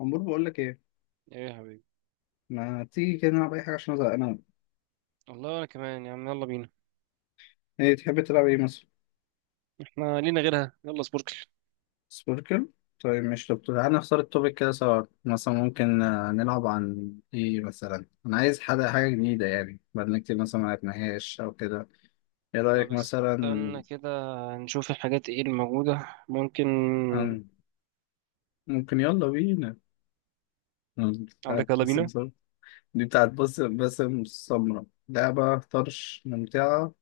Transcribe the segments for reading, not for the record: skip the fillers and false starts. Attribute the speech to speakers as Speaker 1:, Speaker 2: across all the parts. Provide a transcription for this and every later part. Speaker 1: عمور، بقول لك ايه؟
Speaker 2: ايه يا حبيبي.
Speaker 1: ما تيجي كده نلعب اي حاجه عشان ازهق انا؟
Speaker 2: والله انا كمان يا عم، يلا بينا.
Speaker 1: ايه تحب تلعب ايه مثلا؟
Speaker 2: احنا لينا غيرها، يلا سبوركل.
Speaker 1: سبوركل. طيب مش طب تعالى نختار التوبيك كده سوا، مثلا ممكن نلعب عن ايه مثلا؟ انا عايز حاجه جديده، يعني بقالنا كتير مثلا ما لعبناهاش او كده. ايه
Speaker 2: طب
Speaker 1: رايك مثلا؟
Speaker 2: استنى كده، نشوف الحاجات ايه الموجودة ممكن
Speaker 1: عن- ممكن، يلا بينا.
Speaker 2: عندك.
Speaker 1: بتاعت
Speaker 2: يلا
Speaker 1: باسم
Speaker 2: بينا.
Speaker 1: سمرة. دي بتاعت باسم سمرة، لعبة طرش ممتعة.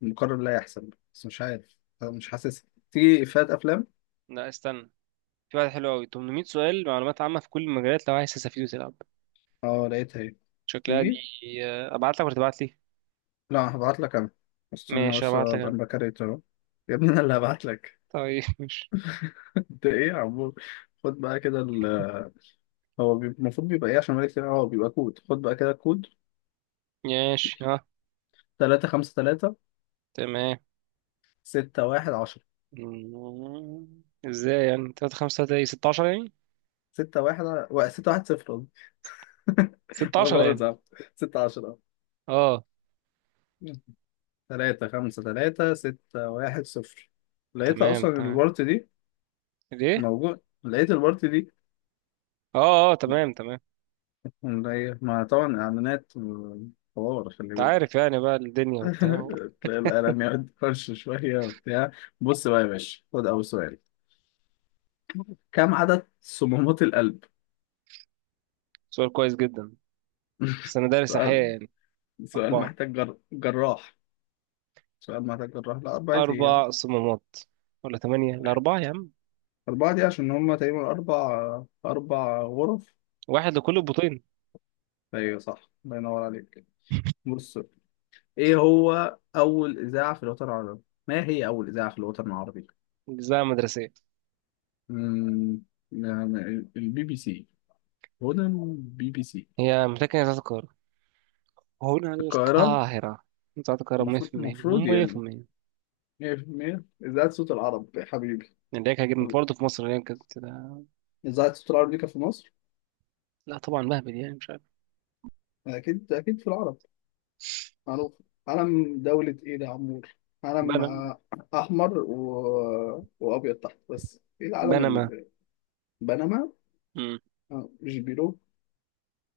Speaker 1: مقرر لا يحسب بس مش عارف. أنا مش حاسسها، تيجي إفيهات أفلام؟
Speaker 2: لا استنى، في واحد حلو قوي، 800 سؤال معلومات عامة في كل المجالات لو عايز تستفيد وتلعب.
Speaker 1: اه، لقيتها اهي.
Speaker 2: شكلها دي.
Speaker 1: تيجي.
Speaker 2: ابعت لك ولا تبعت لي؟
Speaker 1: لا، هبعت لك انا. استنى
Speaker 2: ماشي
Speaker 1: بس
Speaker 2: ابعت لك
Speaker 1: ابقى
Speaker 2: انا.
Speaker 1: بكريت اهو. يا ابني انا اللي هبعت لك.
Speaker 2: طيب ماشي.
Speaker 1: انت ايه يا عمو؟ خد بقى كده هو المفروض بيبقى ايه عشان مالك كتير. هو بيبقى كود، خد بقى كده كود.
Speaker 2: ماشي، ها.
Speaker 1: 3 5 3
Speaker 2: تمام.
Speaker 1: 6 1 10
Speaker 2: ازاي يعني 3 5 3؟ ايه 16 يعني؟
Speaker 1: 6 1 6 1 0 قصدي. انا
Speaker 2: 16
Speaker 1: باخد
Speaker 2: يعني.
Speaker 1: صعب. 6 10
Speaker 2: اه
Speaker 1: 3 5 3 6 1 0. لقيتها
Speaker 2: تمام
Speaker 1: اصلا،
Speaker 2: تمام.
Speaker 1: الورت دي
Speaker 2: ليه؟
Speaker 1: موجود. لقيت الورت دي
Speaker 2: اه اه تمام تمام.
Speaker 1: ما طبعا اعلانات حوار، خلي
Speaker 2: انت
Speaker 1: بالك.
Speaker 2: عارف يعني بقى الدنيا وبتاع.
Speaker 1: تلاقي القلم يقعد فرش شوية وبتاع. بص بقى يا باشا، خد أول سؤال. كم عدد صمامات القلب؟
Speaker 2: سؤال كويس جدا، بس انا دارس احياء
Speaker 1: سؤال.
Speaker 2: يعني.
Speaker 1: سؤال
Speaker 2: اربعة.
Speaker 1: محتاج جراح. سؤال محتاج جراح، لا 4 أيام.
Speaker 2: اربع صمامات ولا ثمانية؟ الاربعة يا عم،
Speaker 1: أربعة دي عشان هما تقريبا أربع غرف.
Speaker 2: واحد لكل البطين.
Speaker 1: أيوة صح، الله ينور عليك. بص. إيه هو أول إذاعة في الوطن العربي؟ ما هي أول إذاعة في الوطن العربي؟
Speaker 2: اجزاء مدرسية.
Speaker 1: أمم، يعني البي بي سي. هدى البي بي سي.
Speaker 2: هي متكنة بتاعت القاهرة، هنا
Speaker 1: القاهرة.
Speaker 2: القاهرة. بتاعت القاهرة
Speaker 1: المفروض
Speaker 2: 100%
Speaker 1: المفروض يعني
Speaker 2: 100%.
Speaker 1: 100% إذاعة صوت العرب يا حبيبي.
Speaker 2: اللي هي كانت برضه في مصر، اللي هي كانت.
Speaker 1: إذاعة صوت العرب دي كانت في مصر.
Speaker 2: لا طبعا مهبل يعني مش عارف.
Speaker 1: أكيد أكيد في العرب. معروف. علم دولة إيه ده يا عمور؟ علم
Speaker 2: بنما.
Speaker 1: أحمر وأبيض تحت، بس إيه العلم
Speaker 2: بنما.
Speaker 1: بنما؟
Speaker 2: مم.
Speaker 1: مش بيرو.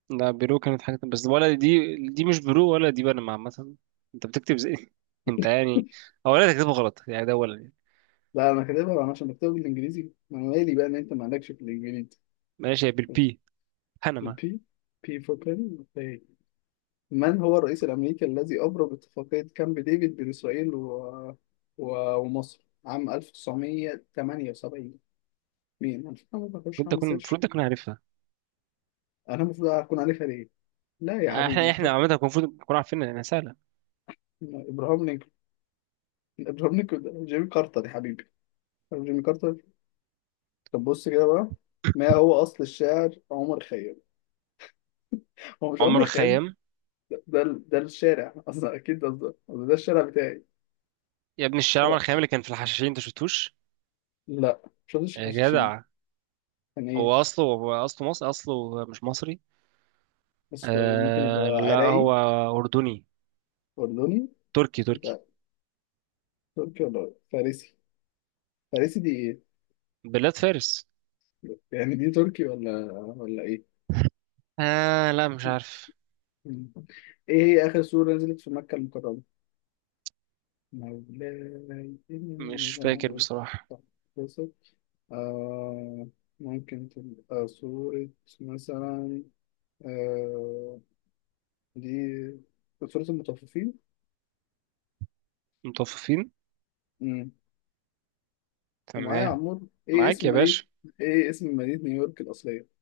Speaker 2: لا بيرو كانت حاجة بس، ولا دي مش بيرو، ولا دي بنما عامة. انت بتكتب زي انت يعني، اولا تكتبه غلط يعني ده اولا يعني.
Speaker 1: لا، أنا كاتبها أنا، عشان بكتبها بالإنجليزي. ما أنا مالي بقى إن أنت مالكش في الإنجليزي.
Speaker 2: ماشي هي بالبي. بنما.
Speaker 1: البي. بي فور بن. من هو الرئيس الأمريكي الذي أبرم اتفاقية كامب ديفيد بين إسرائيل و... ومصر عام 1978؟ مين؟ أنا ما بخش
Speaker 2: المفروض
Speaker 1: أعمل
Speaker 2: اكون،
Speaker 1: سيرش.
Speaker 2: المفروض اكون عارفها.
Speaker 1: أنا المفروض أكون عارفها ليه؟ لا يا
Speaker 2: احنا
Speaker 1: حبيبي،
Speaker 2: احنا
Speaker 1: طب.
Speaker 2: عامه كنا المفروض نكون عارفين انها سهله.
Speaker 1: ما إبراهام لينكولن. إبراهام لينكولن ده جيمي كارتر يا حبيبي. طب جيمي كارتر. طب بص كده بقى. ما هو أصل الشاعر عمر خيام؟ هو مش
Speaker 2: عمر
Speaker 1: عمر خيام.
Speaker 2: الخيام.
Speaker 1: ده الشارع أصلا، أكيد ده الشارع بتاعي.
Speaker 2: يا ابن الشارع، عمر
Speaker 1: شارع.
Speaker 2: الخيام اللي كان في الحشاشين، انت شفتوش؟
Speaker 1: لا، مش قصدي
Speaker 2: يا
Speaker 1: الحشاشين.
Speaker 2: جدع،
Speaker 1: كان إيه؟
Speaker 2: هو اصله مصري؟ اصله مش مصري.
Speaker 1: أصله إيه؟ ممكن يبقى
Speaker 2: آه لا
Speaker 1: عراقي.
Speaker 2: هو اردني.
Speaker 1: أردني.
Speaker 2: تركي تركي.
Speaker 1: لا. تركي ولا فارسي. فارسي دي إيه؟
Speaker 2: بلاد فارس.
Speaker 1: يعني دي تركي ولا إيه؟
Speaker 2: آه لا مش عارف.
Speaker 1: مم. ايه هي اخر سورة نزلت في مكة المكرمة؟ مولاي
Speaker 2: مش
Speaker 1: إني
Speaker 2: فاكر
Speaker 1: لا
Speaker 2: بصراحه.
Speaker 1: أتبسط. آه. ممكن تبقى سورة مثلا. آه. دي سورة المطففين.
Speaker 2: متوففين.
Speaker 1: مم. انت معايا يا
Speaker 2: تمام.
Speaker 1: عمور؟
Speaker 2: معاك يا باشا.
Speaker 1: ايه اسم مدينة نيويورك الأصلية؟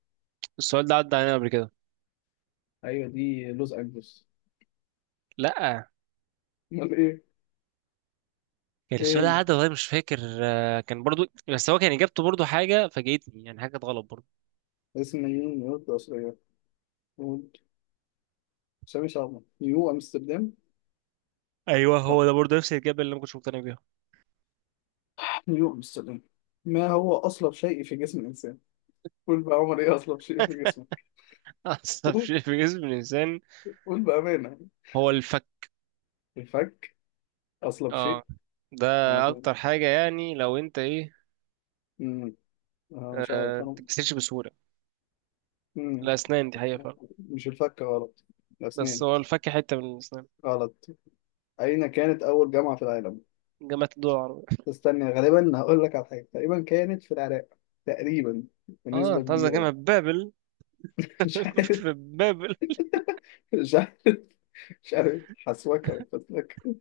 Speaker 2: السؤال ده عدى علينا قبل كده.
Speaker 1: ايوه، دي لوس أنجلوس.
Speaker 2: لا،
Speaker 1: امال ايه؟
Speaker 2: كان السؤال ده
Speaker 1: ايه
Speaker 2: عدى والله، مش فاكر، كان برضو، بس هو كان اجابته برضو حاجه فاجئتني يعني، حاجه غلط برضو.
Speaker 1: هي؟ اسم مدينة نيويورك الأصلية. قول. سامي شعبان، نيو أمستردام.
Speaker 2: ايوه
Speaker 1: صح.
Speaker 2: هو ده برضه نفس الاجابه اللي انا ما كنتش مقتنع بيها.
Speaker 1: نيوتن السلام. ما هو أصلب شيء في جسم الإنسان؟ قول بقى يا عمر، إيه أصلب شيء في جسمك؟
Speaker 2: أعصب
Speaker 1: قول.
Speaker 2: شيء في جسم الإنسان
Speaker 1: قول بأمانة.
Speaker 2: هو الفك.
Speaker 1: الفك. أصلب
Speaker 2: اه
Speaker 1: شيء.
Speaker 2: ده
Speaker 1: أنا فاهم.
Speaker 2: أكتر حاجة يعني، لو أنت إيه،
Speaker 1: أمم، أنا مش
Speaker 2: ما
Speaker 1: عارف أنا.
Speaker 2: بتتكسرش بسهولة.
Speaker 1: أمم،
Speaker 2: الأسنان دي حقيقة فعلا،
Speaker 1: مش الفك غلط.
Speaker 2: بس
Speaker 1: الأسنان.
Speaker 2: هو الفك حتة من الأسنان.
Speaker 1: غلط. أين كانت أول جامعة في العالم؟
Speaker 2: جامعة الدول العربية.
Speaker 1: استنى، غالبا هقول لك على حاجة، تقريبا كانت في العراق. تقريبا.
Speaker 2: اه
Speaker 1: بنسبة
Speaker 2: أنت قصدك
Speaker 1: كبيرة
Speaker 2: جامعة
Speaker 1: يعني.
Speaker 2: بابل.
Speaker 1: مش عارف.
Speaker 2: في بابل.
Speaker 1: مش عارف. مش عارف حسوكة ولا فتلكة.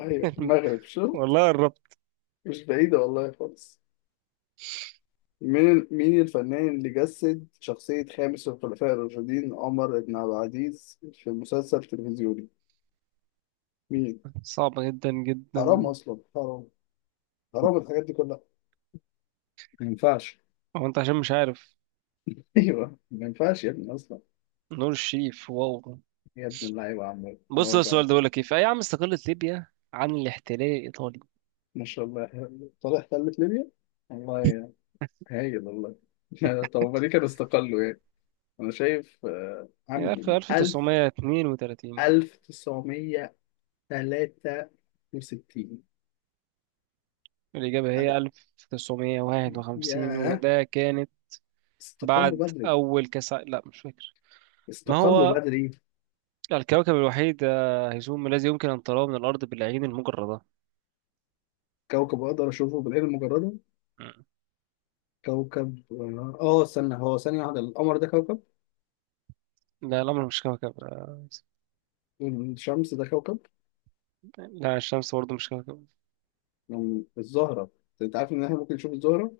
Speaker 1: أيوة المغرب، شفت.
Speaker 2: والله قربت.
Speaker 1: مش بعيدة والله خالص. مين الفنان اللي جسد شخصية خامس الخلفاء الراشدين عمر بن عبد العزيز في مسلسل تلفزيوني؟ مين؟
Speaker 2: صعبة جدا
Speaker 1: حرام
Speaker 2: جدا.
Speaker 1: أصلا، حرام. حرام الحاجات دي كلها. ما ينفعش.
Speaker 2: هو أنت عشان مش عارف.
Speaker 1: أيوه، ما ينفعش يا ابني أصلا.
Speaker 2: نور الشريف، واو.
Speaker 1: يا ابن اللعيبة يا عم،
Speaker 2: بص
Speaker 1: نور
Speaker 2: ده السؤال
Speaker 1: بقى.
Speaker 2: ده بيقول لك إيه، في أي عام استقلت ليبيا عن الاحتلال الإيطالي؟
Speaker 1: ما شاء الله يا حبيبي. طالع تلت ليبيا؟ والله يا. هايل والله. طب هما ليه كانوا استقلوا يعني؟ أنا شايف
Speaker 2: عارف،
Speaker 1: عام 1000.
Speaker 2: 1932.
Speaker 1: 1963.
Speaker 2: الإجابة هي 1951،
Speaker 1: ياه،
Speaker 2: وده كانت
Speaker 1: استقلوا
Speaker 2: بعد
Speaker 1: بدري.
Speaker 2: أول كاس ع- لا مش فاكر. ما
Speaker 1: استقلوا
Speaker 2: هو
Speaker 1: بدري.
Speaker 2: الكوكب الوحيد هيزوم الذي يمكن أن تراه من الأرض بالعين المجردة؟
Speaker 1: كوكب اقدر اشوفه بالعين المجرده.
Speaker 2: مم.
Speaker 1: كوكب استنى، هو ثانيه واحده، القمر ده كوكب؟
Speaker 2: لا القمر مش كوكب.
Speaker 1: والشمس ده كوكب؟
Speaker 2: لا الشمس برضه مش كوكب.
Speaker 1: الزهره. انت عارف ان احنا ممكن نشوف الزهره.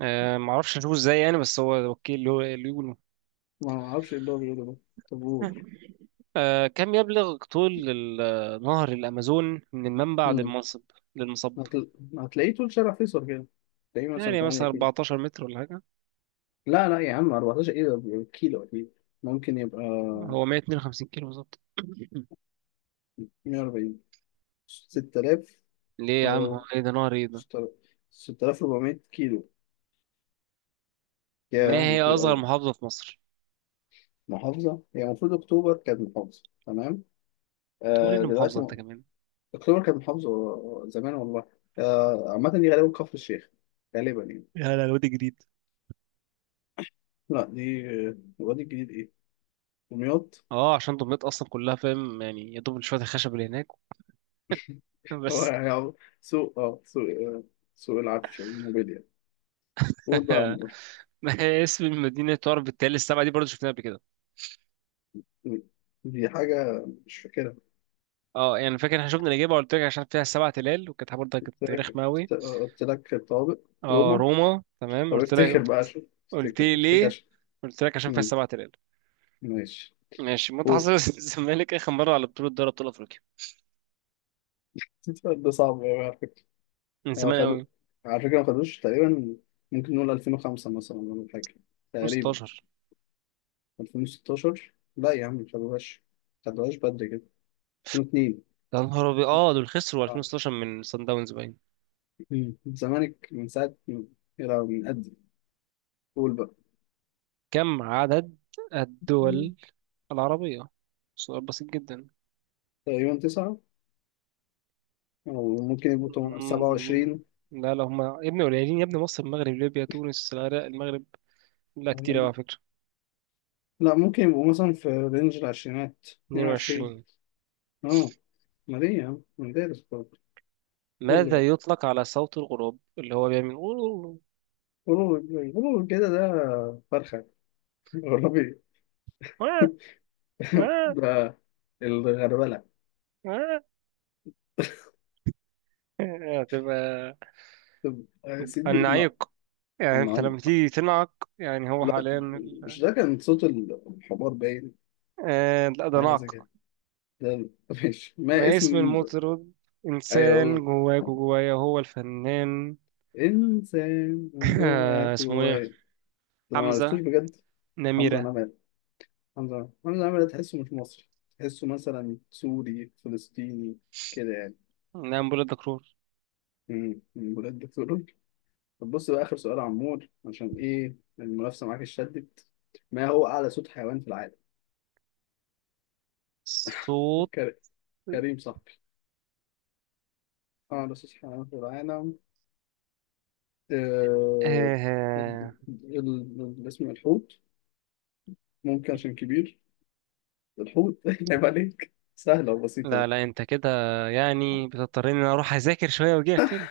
Speaker 2: معرفش أشوفه إزاي يعني، بس هو أوكي اللي هو اللي يقوله.
Speaker 1: ما اعرفش ايه اللي هو بيقوله ده. طب قول.
Speaker 2: كم يبلغ طول نهر الأمازون من المنبع
Speaker 1: أمم،
Speaker 2: للمصب؟ للمصب.
Speaker 1: هتل... هتلاقيه طول شارع فيصل كده. تلاقيه مثلا
Speaker 2: يعني
Speaker 1: 8
Speaker 2: مثلا
Speaker 1: كيلو.
Speaker 2: 14 متر ولا حاجة؟
Speaker 1: لا لا يا عم، 14 ايه؟ ده كيلو اكيد. ممكن يبقى
Speaker 2: هو 152 كيلو بالظبط.
Speaker 1: 140. 6000.
Speaker 2: ليه يا عم،
Speaker 1: آه،
Speaker 2: هو ايه ده نهر ايه ده؟
Speaker 1: 6000. 6400 كيلو.
Speaker 2: ما
Speaker 1: يا
Speaker 2: هي
Speaker 1: طويل
Speaker 2: اصغر
Speaker 1: قوي.
Speaker 2: محافظة في مصر؟
Speaker 1: محافظة، هي المفروض أكتوبر كانت محافظة تمام.
Speaker 2: تقول ايه
Speaker 1: آه
Speaker 2: المحافظة
Speaker 1: دلوقتي
Speaker 2: انت كمان؟
Speaker 1: أكتوبر كانت محافظة زمان والله. آه عامة دي غالبا كفر الشيخ. غالبا يعني.
Speaker 2: يا لا وادي جديد.
Speaker 1: لا، دي الوادي الجديد إيه. دمياط.
Speaker 2: اه عشان دمياط اصلا كلها فاهم يعني، يا دوب شوية الخشب اللي هناك.
Speaker 1: هو
Speaker 2: بس.
Speaker 1: يعني سوق اه سوق آه، سوق العفش، الموبيليا. قول بقى يا عمور.
Speaker 2: ما هي اسم المدينة تعرف بالتلال السبعة؟ دي برضه شفناها قبل كده.
Speaker 1: دي حاجة مش فاكرها.
Speaker 2: اه يعني فاكر احنا شفنا الإجابة، قلت لك عشان فيها سبع تلال وكانت برضه
Speaker 1: قلت
Speaker 2: كانت
Speaker 1: لك.
Speaker 2: رخمة أوي.
Speaker 1: قلت لك الطوابق.
Speaker 2: اه
Speaker 1: روما.
Speaker 2: روما، تمام
Speaker 1: طب
Speaker 2: قلت
Speaker 1: افتكر
Speaker 2: لك.
Speaker 1: بقى، عشان
Speaker 2: قلت
Speaker 1: افتكر
Speaker 2: لي
Speaker 1: افتكر
Speaker 2: ليه؟
Speaker 1: عشان.
Speaker 2: قلت لك عشان فيها
Speaker 1: مم،
Speaker 2: سبع تلال.
Speaker 1: ماشي.
Speaker 2: ماشي. متى
Speaker 1: قول.
Speaker 2: حصل الزمالك آخر مرة على بطولة دوري أبطال أفريقيا؟
Speaker 1: ده صعب أوي على فكرة.
Speaker 2: من
Speaker 1: هو
Speaker 2: زمان
Speaker 1: خدوا،
Speaker 2: أوي.
Speaker 1: على فكرة ما خدوش تقريبا. ممكن نقول 2005 مثلا، ولا حاجة. تقريبا.
Speaker 2: 2016.
Speaker 1: 2016 لا يا عم، ما خدوهاش. ما خدوهاش بدري كده. 2002.
Speaker 2: يا نهار أبيض، اه دول خسروا
Speaker 1: آه.
Speaker 2: 2016 من صن داونز باين.
Speaker 1: مم. الزمالك من ساعة. يلا من قد. قول بقى.
Speaker 2: كم عدد
Speaker 1: مم.
Speaker 2: الدول العربية؟ سؤال بسيط جدا.
Speaker 1: تقريبا تسعة. أو ممكن يبقوا
Speaker 2: مم.
Speaker 1: 27.
Speaker 2: لا لا هما يا ابني قليلين، يا ابني مصر المغرب ليبيا تونس العراق المغرب. لا كتير أوي على فكرة.
Speaker 1: لا، ممكن يبقوا مثلا في رينج العشرينات، 22.
Speaker 2: 22.
Speaker 1: اه. ما ليه يا عم، مدارس برضه. قول لي بقى.
Speaker 2: ماذا يطلق على صوت الغراب اللي هو بيعمل؟
Speaker 1: قولوا. قولوا كده، ده فرخة. والله. ده الغربلة.
Speaker 2: هتبقى
Speaker 1: طب يا سيدي
Speaker 2: النعيق. يعني انت لما
Speaker 1: النعيق.
Speaker 2: تيجي تنعق، يعني هو
Speaker 1: لا،
Speaker 2: حاليا
Speaker 1: مش
Speaker 2: ال-
Speaker 1: ده كان صوت الحمار باين.
Speaker 2: لا ده
Speaker 1: حاجة زي كده.
Speaker 2: نعق.
Speaker 1: ده ماشي. ما
Speaker 2: ما
Speaker 1: اسم.
Speaker 2: اسم المطرب
Speaker 1: أيوة قول.
Speaker 2: إنسان جواك وجوايا، هو الفنان؟
Speaker 1: إنسان جوه
Speaker 2: اسمه
Speaker 1: جواه.
Speaker 2: إيه؟
Speaker 1: أنا ما
Speaker 2: حمزة
Speaker 1: عرفتوش بجد. حمزة
Speaker 2: نميرة.
Speaker 1: نمرة. حمزة نمرة حمزة نمرة، تحسه مش مصري. تحسه مثلا سوري فلسطيني، كده يعني.
Speaker 2: نعم، بولاد دكرور.
Speaker 1: من بلاد بتقول. طب بص بقى آخر سؤال يا عمور، عشان إيه المنافسة معاك اتشدت. ما هو أعلى صوت حيوان في العالم؟
Speaker 2: صوت
Speaker 1: كريم صاحبي. أعلى أساس حيوانات العالم. آه،
Speaker 2: آه...
Speaker 1: ال-
Speaker 2: آه.
Speaker 1: الاسم الحوت. ممكن عشان كبير. الحوت. عيب عليك، سهلة وبسيطة.
Speaker 2: لا لا أنت كده، يعني بتضطرني إن أنا أروح أذاكر شوية وأجيلك تاني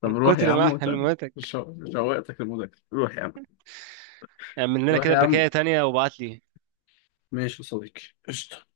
Speaker 1: طب
Speaker 2: من
Speaker 1: روح يا
Speaker 2: كتر
Speaker 1: عم
Speaker 2: ما
Speaker 1: وتعالى.
Speaker 2: معلوماتك.
Speaker 1: شوقتك المذاكرة، روح يا عم.
Speaker 2: اعمل لنا
Speaker 1: روح
Speaker 2: كده
Speaker 1: يا عم.
Speaker 2: بكاية تانية وابعت لي.
Speaker 1: ماشي يا صديقي. قشطة.